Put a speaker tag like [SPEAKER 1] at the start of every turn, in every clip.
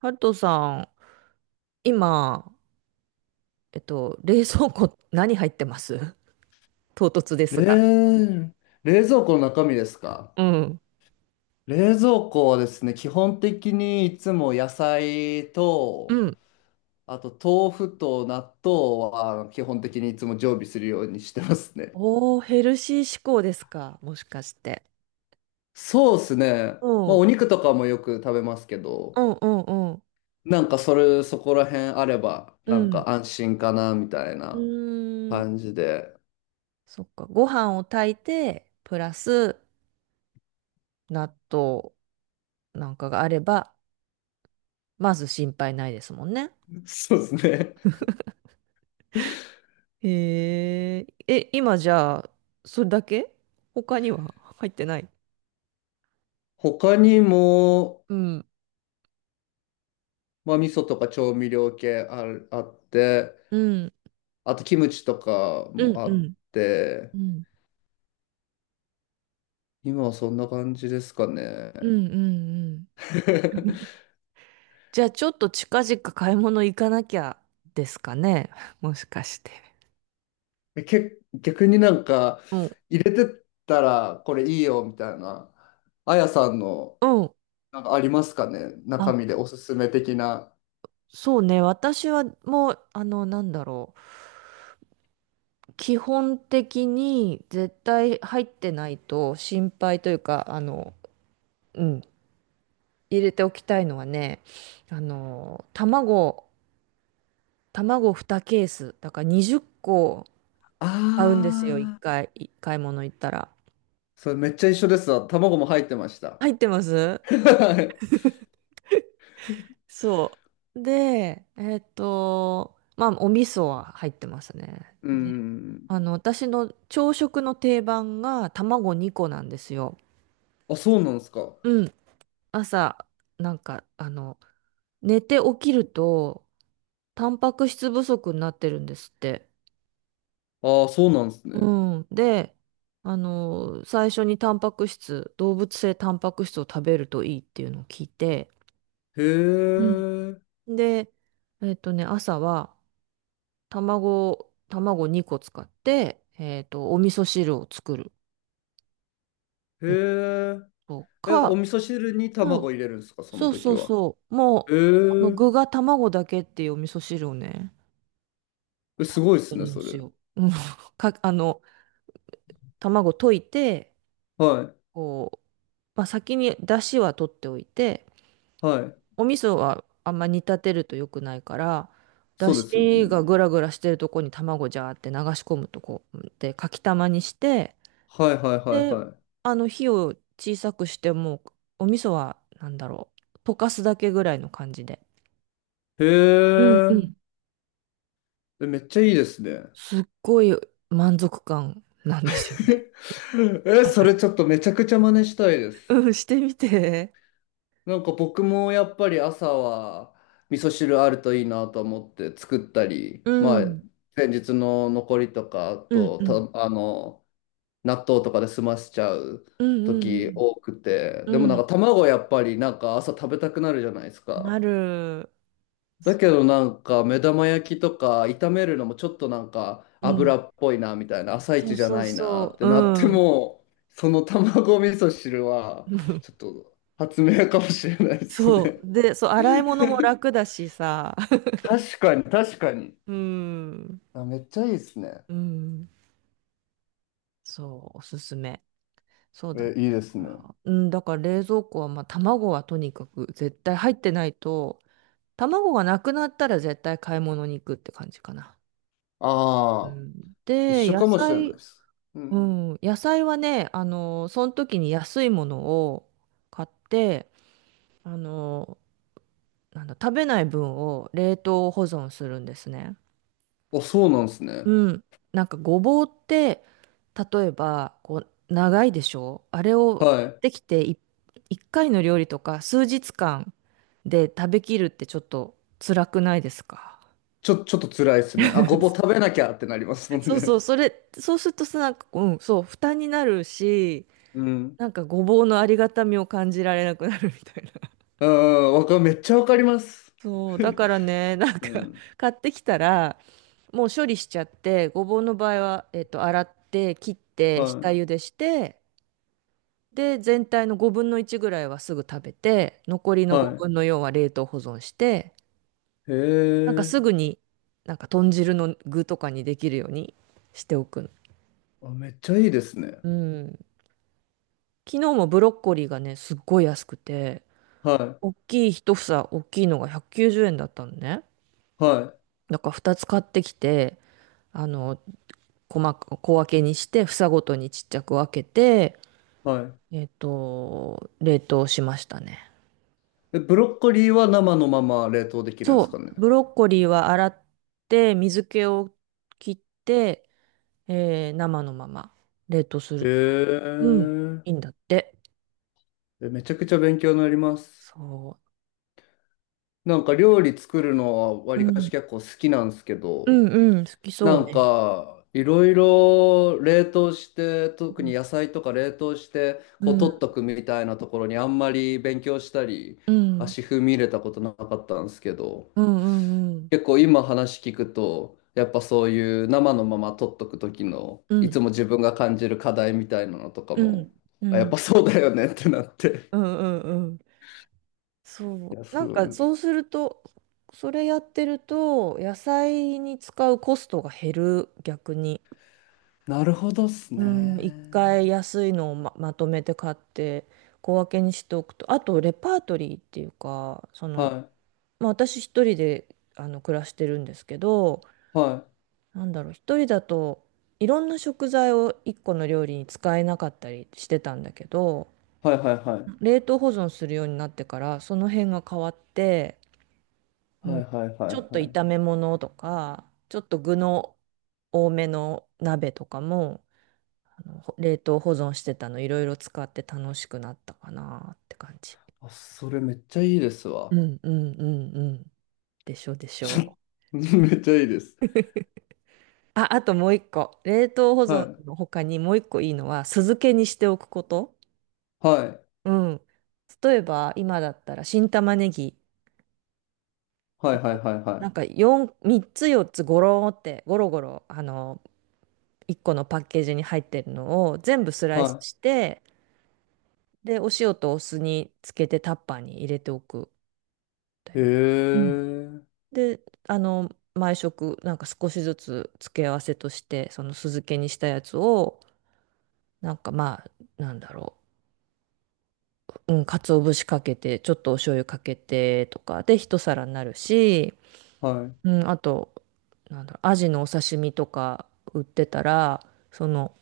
[SPEAKER 1] ハルトさん、今、冷蔵庫何入ってます？ 唐突ですが。
[SPEAKER 2] 冷、冷蔵庫の中身ですか？
[SPEAKER 1] うん。
[SPEAKER 2] 冷蔵庫はですね、基本的にいつも野菜
[SPEAKER 1] う
[SPEAKER 2] と、
[SPEAKER 1] ん。
[SPEAKER 2] あと豆腐と納豆は基本的にいつも常備するようにしてますね。
[SPEAKER 1] おー、ヘルシー志向ですか、もしかして。
[SPEAKER 2] そうですね。
[SPEAKER 1] うん。う
[SPEAKER 2] まあ
[SPEAKER 1] ん
[SPEAKER 2] お肉とかもよく食べますけ
[SPEAKER 1] う
[SPEAKER 2] ど、
[SPEAKER 1] んうん。
[SPEAKER 2] なんかそこら辺あれば、
[SPEAKER 1] う
[SPEAKER 2] なん
[SPEAKER 1] ん。
[SPEAKER 2] か安心かなみたい
[SPEAKER 1] う
[SPEAKER 2] な
[SPEAKER 1] ーん。
[SPEAKER 2] 感じで。
[SPEAKER 1] そっか。ご飯を炊いて、プラス納豆なんかがあれば、まず心配ないですもんね。
[SPEAKER 2] そうですね。
[SPEAKER 1] へえ。え、今じゃあ、それだけ、他には入ってない？
[SPEAKER 2] 他にも、
[SPEAKER 1] うん。
[SPEAKER 2] まあ味噌とか調味料系あって、
[SPEAKER 1] うん。
[SPEAKER 2] あとキムチとか
[SPEAKER 1] う
[SPEAKER 2] も
[SPEAKER 1] んう
[SPEAKER 2] あっ
[SPEAKER 1] ん。
[SPEAKER 2] て、
[SPEAKER 1] うん
[SPEAKER 2] 今はそんな感じですか
[SPEAKER 1] う
[SPEAKER 2] ね。
[SPEAKER 1] んうんうん。じゃあちょっと近々買い物行かなきゃですかね。もしかして。
[SPEAKER 2] 逆になんか
[SPEAKER 1] うん。
[SPEAKER 2] 入れてったらこれいいよみたいな、あやさんの
[SPEAKER 1] うん。
[SPEAKER 2] なんかありますかね中身
[SPEAKER 1] あ、
[SPEAKER 2] でおすすめ的な。
[SPEAKER 1] そうね。私はもう、なんだろう。基本的に絶対入ってないと心配というか、あの、うん、入れておきたいのはね、あの、卵、卵2ケース。だから20個う
[SPEAKER 2] あ
[SPEAKER 1] 買うんですよ、1
[SPEAKER 2] あ、
[SPEAKER 1] 回、い買い物行ったら。
[SPEAKER 2] それめっちゃ一緒ですわ。卵も入ってました。
[SPEAKER 1] 入ってます
[SPEAKER 2] はい、
[SPEAKER 1] そう。で、まあ、お味噌は入ってますね。
[SPEAKER 2] う
[SPEAKER 1] ね、
[SPEAKER 2] ん。
[SPEAKER 1] あの、私の朝食の定番が卵2個なんですよ。
[SPEAKER 2] あ、そうなんですか。
[SPEAKER 1] うん。朝、なんか、あの、寝て起きると、タンパク質不足になってるんですって。
[SPEAKER 2] ああ、そうなんですね。
[SPEAKER 1] うん。で、あの、最初にタンパク質、動物性タンパク質を食べるといいっていうのを聞いて、
[SPEAKER 2] へ
[SPEAKER 1] うん、
[SPEAKER 2] え、
[SPEAKER 1] で、えっとね、朝は、卵、卵2個使って、お味噌汁を作る。
[SPEAKER 2] へ
[SPEAKER 1] うん、
[SPEAKER 2] え。
[SPEAKER 1] と
[SPEAKER 2] え、お
[SPEAKER 1] か、
[SPEAKER 2] 味噌汁に
[SPEAKER 1] うん。
[SPEAKER 2] 卵入れるんですか、その
[SPEAKER 1] そう
[SPEAKER 2] 時
[SPEAKER 1] そう
[SPEAKER 2] は。
[SPEAKER 1] そう、
[SPEAKER 2] え
[SPEAKER 1] もう、あの
[SPEAKER 2] ー、
[SPEAKER 1] 具が卵だけっていうお味噌汁をね、
[SPEAKER 2] えすごいで
[SPEAKER 1] す
[SPEAKER 2] す
[SPEAKER 1] る
[SPEAKER 2] ね、
[SPEAKER 1] ん
[SPEAKER 2] そ
[SPEAKER 1] で
[SPEAKER 2] れ。
[SPEAKER 1] すよ。うんか、あの、卵溶いて、
[SPEAKER 2] はい、
[SPEAKER 1] こう、まあ、先に出汁は取っておいて、
[SPEAKER 2] はい。
[SPEAKER 1] お味噌はあんま煮立てると良くないから、出
[SPEAKER 2] そうですよ
[SPEAKER 1] 汁が
[SPEAKER 2] ね。
[SPEAKER 1] グラグラしてるとこに卵ジャーって流し込むとこでかきたまにして、
[SPEAKER 2] はい、はい、はい、
[SPEAKER 1] で、
[SPEAKER 2] は
[SPEAKER 1] あの火を小さくしてもお味噌はなんだろう溶かすだけぐらいの感じで、
[SPEAKER 2] い。へ
[SPEAKER 1] うんう
[SPEAKER 2] え、
[SPEAKER 1] ん。
[SPEAKER 2] えめっちゃいいですね。
[SPEAKER 1] すっごい満足感なんですよね。
[SPEAKER 2] え、それちょっとめちゃくちゃ真似したいです。
[SPEAKER 1] うん、してみて。
[SPEAKER 2] なんか僕もやっぱり朝は味噌汁あるといいなと思って作ったり、
[SPEAKER 1] う
[SPEAKER 2] まあ、
[SPEAKER 1] ん。
[SPEAKER 2] 前日の残りとか、あ
[SPEAKER 1] うん
[SPEAKER 2] と、
[SPEAKER 1] うん。
[SPEAKER 2] あの、納豆とかで済ませちゃう
[SPEAKER 1] うん
[SPEAKER 2] 時多くて、
[SPEAKER 1] う
[SPEAKER 2] で
[SPEAKER 1] ん
[SPEAKER 2] も
[SPEAKER 1] う
[SPEAKER 2] なん
[SPEAKER 1] ん。
[SPEAKER 2] か卵やっぱりなんか朝食べたくなるじゃないです
[SPEAKER 1] うん。な
[SPEAKER 2] か。
[SPEAKER 1] る。
[SPEAKER 2] だけどなんか目玉焼きとか炒めるのもちょっとなんか
[SPEAKER 1] うん。
[SPEAKER 2] 油っぽいなみたいな朝
[SPEAKER 1] そ
[SPEAKER 2] 一
[SPEAKER 1] う
[SPEAKER 2] じゃ
[SPEAKER 1] そう
[SPEAKER 2] ないなっ
[SPEAKER 1] そう。
[SPEAKER 2] てなっ
[SPEAKER 1] う
[SPEAKER 2] て
[SPEAKER 1] ん。
[SPEAKER 2] もその卵味噌汁はちょっ と発明かもしれないです
[SPEAKER 1] そ
[SPEAKER 2] ね。
[SPEAKER 1] う。で、そう、洗い物も楽だしさ。
[SPEAKER 2] 確かに確かに。
[SPEAKER 1] うん。
[SPEAKER 2] あ、めっちゃいいですね。
[SPEAKER 1] うん。そう、おすすめ。そうだね。
[SPEAKER 2] え、いい
[SPEAKER 1] だ
[SPEAKER 2] です
[SPEAKER 1] か
[SPEAKER 2] ね。
[SPEAKER 1] ら、うん、だから冷蔵庫は、まあ、卵はとにかく絶対入ってないと、卵がなくなったら絶対買い物に行くって感じかな。う
[SPEAKER 2] ああ、
[SPEAKER 1] ん、
[SPEAKER 2] 一
[SPEAKER 1] で、
[SPEAKER 2] 緒
[SPEAKER 1] 野
[SPEAKER 2] かもしれない
[SPEAKER 1] 菜、
[SPEAKER 2] です。う
[SPEAKER 1] う
[SPEAKER 2] ん。
[SPEAKER 1] ん、野菜はね、あの、その時に安いものを買って、あの、なんだ、食べない分を冷凍保存するんですね。
[SPEAKER 2] お、そうなんですね。
[SPEAKER 1] うん。なんかごぼうって、例えば、こう、長いでしょあれを
[SPEAKER 2] は
[SPEAKER 1] 買っ
[SPEAKER 2] い。
[SPEAKER 1] てきてい一回の料理とか数日間で食べきるってちょっと辛くないですか？
[SPEAKER 2] ちょっと辛いですね。あ、ごぼう食べなきゃってなりますもん
[SPEAKER 1] そう
[SPEAKER 2] ね。
[SPEAKER 1] そう、それ、そうするとさ、なんか、うん、そう、負担になるし、
[SPEAKER 2] うん。
[SPEAKER 1] なんかごぼうのありがたみを感じられなくなるみたいな。
[SPEAKER 2] うん、めっちゃわかります。
[SPEAKER 1] そう、だ からね、なん
[SPEAKER 2] う
[SPEAKER 1] か、
[SPEAKER 2] ん。
[SPEAKER 1] 買ってきたら、もう処理しちゃって、ごぼうの場合は、洗って、切っ
[SPEAKER 2] は
[SPEAKER 1] て、下
[SPEAKER 2] い、
[SPEAKER 1] 茹でして、で、全体の5分の1ぐらいはすぐ食べて、残りの
[SPEAKER 2] は
[SPEAKER 1] 5分の4は冷凍保存して、
[SPEAKER 2] い。へ
[SPEAKER 1] なんか
[SPEAKER 2] え。
[SPEAKER 1] すぐに、なんか豚汁の具とかにできるようにしておくの。
[SPEAKER 2] あ、めっちゃいいですね。
[SPEAKER 1] うん。昨日もブロッコリーがね、すっごい安くて、
[SPEAKER 2] は
[SPEAKER 1] 大きい一房、大きいのが190円だったのね。
[SPEAKER 2] い、は
[SPEAKER 1] だから2つ買ってきて、あの、細か、小分けにして、房ごとにちっちゃく分けて、
[SPEAKER 2] い、は
[SPEAKER 1] 冷凍しましたね。
[SPEAKER 2] い。え、ブロッコリーは生のまま冷凍できるんで
[SPEAKER 1] そ
[SPEAKER 2] すか
[SPEAKER 1] う、
[SPEAKER 2] ね。
[SPEAKER 1] ブロッコリーは洗って水気を切って、生のまま冷凍す
[SPEAKER 2] へ
[SPEAKER 1] る。うん、いい
[SPEAKER 2] え。
[SPEAKER 1] んだって。
[SPEAKER 2] え、めちゃくちゃ勉強になります。
[SPEAKER 1] そ
[SPEAKER 2] なんか料理作るのはわ
[SPEAKER 1] う。う
[SPEAKER 2] りかし
[SPEAKER 1] ん、
[SPEAKER 2] 結構好きなんですけ
[SPEAKER 1] う
[SPEAKER 2] ど、
[SPEAKER 1] ん、うん、好きそ
[SPEAKER 2] な
[SPEAKER 1] う
[SPEAKER 2] ん
[SPEAKER 1] ね。
[SPEAKER 2] かいろいろ冷凍して、特に野菜とか冷凍して、
[SPEAKER 1] う
[SPEAKER 2] こ
[SPEAKER 1] ん、
[SPEAKER 2] う
[SPEAKER 1] う
[SPEAKER 2] 取っ
[SPEAKER 1] ん、
[SPEAKER 2] とくみたいなところにあんまり勉強したり、
[SPEAKER 1] うん、
[SPEAKER 2] 足踏み入れたことなかったんですけど、
[SPEAKER 1] うん、うん、
[SPEAKER 2] 結構今話聞くと、やっぱそういう生のまま撮っとく時の、
[SPEAKER 1] うん、
[SPEAKER 2] い
[SPEAKER 1] う
[SPEAKER 2] つ
[SPEAKER 1] ん、
[SPEAKER 2] も自分が感じる課題みたいなのとか
[SPEAKER 1] う
[SPEAKER 2] も、
[SPEAKER 1] ん、う
[SPEAKER 2] あやっぱ
[SPEAKER 1] ん、
[SPEAKER 2] そうだよねってなって。
[SPEAKER 1] うんうん、
[SPEAKER 2] い
[SPEAKER 1] そ
[SPEAKER 2] や、
[SPEAKER 1] う。
[SPEAKER 2] す
[SPEAKER 1] なん
[SPEAKER 2] ご
[SPEAKER 1] か
[SPEAKER 2] い。
[SPEAKER 1] そうすると、それやってると、野菜に使うコストが減る、逆に。
[SPEAKER 2] なるほどっす
[SPEAKER 1] うん、一
[SPEAKER 2] ね。
[SPEAKER 1] 回安いのをま、まとめて買って小分けにしておくと、あとレパートリーっていうか、その、
[SPEAKER 2] は
[SPEAKER 1] まあ、私一人であの暮らしてるんですけど、
[SPEAKER 2] い。は
[SPEAKER 1] なんだろう、一人だといろんな食材を一個の料理に使えなかったりしてたんだけど、
[SPEAKER 2] い。はいはいはい。
[SPEAKER 1] 冷凍保存するようになってからその辺が変わって、う
[SPEAKER 2] はい
[SPEAKER 1] ん、
[SPEAKER 2] はいは
[SPEAKER 1] ちょっ
[SPEAKER 2] い
[SPEAKER 1] と
[SPEAKER 2] はい。
[SPEAKER 1] 炒め物とか、ちょっと具の多めの鍋とかも。あのほ冷凍保存してたのいろいろ使って楽しくなったかなって感じ。
[SPEAKER 2] あ、それめっちゃいいです
[SPEAKER 1] う
[SPEAKER 2] わ。
[SPEAKER 1] んうんうんうん。でしょでしょう。
[SPEAKER 2] めっちゃいいです。
[SPEAKER 1] あ、あともう一個。冷凍保
[SPEAKER 2] は
[SPEAKER 1] 存
[SPEAKER 2] い。
[SPEAKER 1] の他にもう一個いいのは酢漬けにしておくこと。
[SPEAKER 2] はい。
[SPEAKER 1] うん。例えば今だったら新玉ねぎ
[SPEAKER 2] はいはい
[SPEAKER 1] を
[SPEAKER 2] はい
[SPEAKER 1] な
[SPEAKER 2] は
[SPEAKER 1] んか4、3つ4つゴローってゴロゴロあの1個のパッケージに入ってるのを全部ス
[SPEAKER 2] い。
[SPEAKER 1] ライス
[SPEAKER 2] は
[SPEAKER 1] してでお塩とお酢につけてタッパーに入れておくんだ
[SPEAKER 2] い。へ
[SPEAKER 1] よね。うん、
[SPEAKER 2] え。
[SPEAKER 1] で、あの、毎食、なんか少しずつ付け合わせとして、その酢漬けにしたやつを、なんかまあ、なんだろう、うん、鰹節かけて、ちょっとお醤油かけてとかで一皿になるし、
[SPEAKER 2] はい。
[SPEAKER 1] うん、あと、なんだろう、アジのお刺身とか売ってたら、その、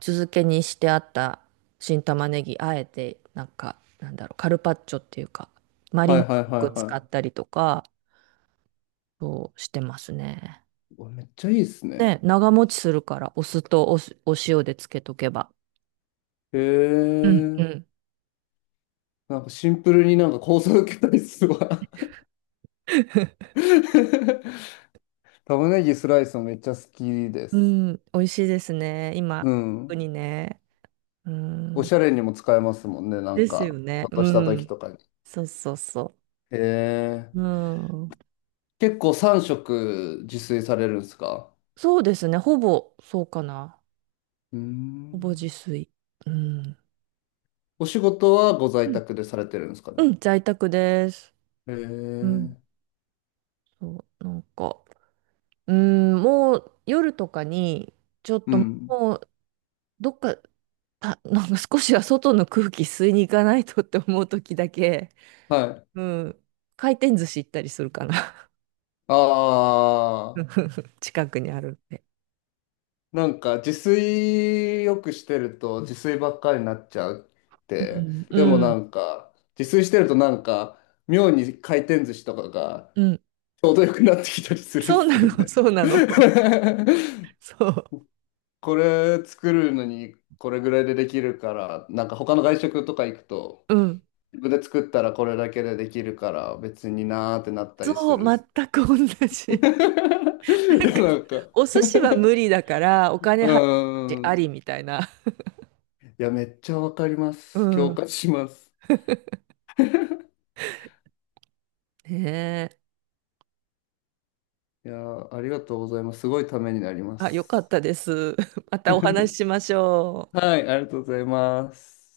[SPEAKER 1] 酢漬けにしてあった新玉ねぎ、あえて、なんか、なんだろう、カルパッチョっていうか、マ
[SPEAKER 2] は
[SPEAKER 1] リネ
[SPEAKER 2] い
[SPEAKER 1] っ
[SPEAKER 2] はいはい
[SPEAKER 1] ぽく使っ
[SPEAKER 2] は
[SPEAKER 1] たりとか、そうしてますね。
[SPEAKER 2] い。うわめっちゃいいっすね。
[SPEAKER 1] ね、長持ちするから、お酢とお酢、お塩でつけとけば。
[SPEAKER 2] へ
[SPEAKER 1] うん。う
[SPEAKER 2] え。
[SPEAKER 1] ん。
[SPEAKER 2] なんかシンプルになんか構想受けたりすごい 玉ねぎスライスもめっちゃ好きで
[SPEAKER 1] う
[SPEAKER 2] す。
[SPEAKER 1] ん、美味しいですね。
[SPEAKER 2] う
[SPEAKER 1] 今、特
[SPEAKER 2] ん。
[SPEAKER 1] にね。う
[SPEAKER 2] おし
[SPEAKER 1] ん。
[SPEAKER 2] ゃれにも使えますもんね。なん
[SPEAKER 1] ですよ
[SPEAKER 2] か、ち
[SPEAKER 1] ね。
[SPEAKER 2] ょっとした
[SPEAKER 1] う
[SPEAKER 2] 時
[SPEAKER 1] ん。
[SPEAKER 2] とかに。
[SPEAKER 1] そうそうそ
[SPEAKER 2] へえ。
[SPEAKER 1] う。うん。
[SPEAKER 2] 結構3食自炊されるんですか？
[SPEAKER 1] そうですね。ほぼ、そうかな。
[SPEAKER 2] うー
[SPEAKER 1] ほぼ自
[SPEAKER 2] ん。
[SPEAKER 1] 炊。うん。
[SPEAKER 2] お仕事はご
[SPEAKER 1] う
[SPEAKER 2] 在
[SPEAKER 1] ん。
[SPEAKER 2] 宅でされてるんですか
[SPEAKER 1] う
[SPEAKER 2] ね。
[SPEAKER 1] ん、在宅です。
[SPEAKER 2] へ
[SPEAKER 1] うん。
[SPEAKER 2] え。
[SPEAKER 1] そう、なんか、うん、もう夜とかに、ちょっ
[SPEAKER 2] う
[SPEAKER 1] と
[SPEAKER 2] ん。
[SPEAKER 1] もう、どっか、た、なんか少しは外の空気吸いに行かないとって思う時だけ、
[SPEAKER 2] はい。
[SPEAKER 1] うん。回転寿司行ったりするかな。
[SPEAKER 2] あ、
[SPEAKER 1] 近くにあるんで。
[SPEAKER 2] なんか自炊よくしてると自炊ばっかりになっちゃうっ
[SPEAKER 1] う
[SPEAKER 2] て。
[SPEAKER 1] ん、
[SPEAKER 2] で
[SPEAKER 1] う
[SPEAKER 2] もな
[SPEAKER 1] ん、
[SPEAKER 2] んか自炊してるとなんか妙に回転寿司とかが
[SPEAKER 1] うん。
[SPEAKER 2] ちょうどよくなってきたりするっ
[SPEAKER 1] そう
[SPEAKER 2] す
[SPEAKER 1] な
[SPEAKER 2] よ
[SPEAKER 1] の、
[SPEAKER 2] ね。
[SPEAKER 1] そうなの。そう。
[SPEAKER 2] これ作るのにこれぐらいでできるから、なんか他の外食とか行くと
[SPEAKER 1] うん。
[SPEAKER 2] 自分で作ったらこれだけでできるから別になーってなったりす
[SPEAKER 1] そう、
[SPEAKER 2] るっす。
[SPEAKER 1] 全く同 じ。な
[SPEAKER 2] い
[SPEAKER 1] ん
[SPEAKER 2] や
[SPEAKER 1] か、
[SPEAKER 2] なんか、う
[SPEAKER 1] お寿司は無理だから、お金
[SPEAKER 2] ー
[SPEAKER 1] 払うしあ
[SPEAKER 2] ん。
[SPEAKER 1] りみたいな。
[SPEAKER 2] いやめっちゃわかりま
[SPEAKER 1] う
[SPEAKER 2] す。共
[SPEAKER 1] ん。
[SPEAKER 2] 感します。
[SPEAKER 1] ねえ。
[SPEAKER 2] いやー、ありがとうございます。すごいためになりま
[SPEAKER 1] あ、よかっ
[SPEAKER 2] す。
[SPEAKER 1] たです。またお話し しましょう。
[SPEAKER 2] はい、ありがとうございます。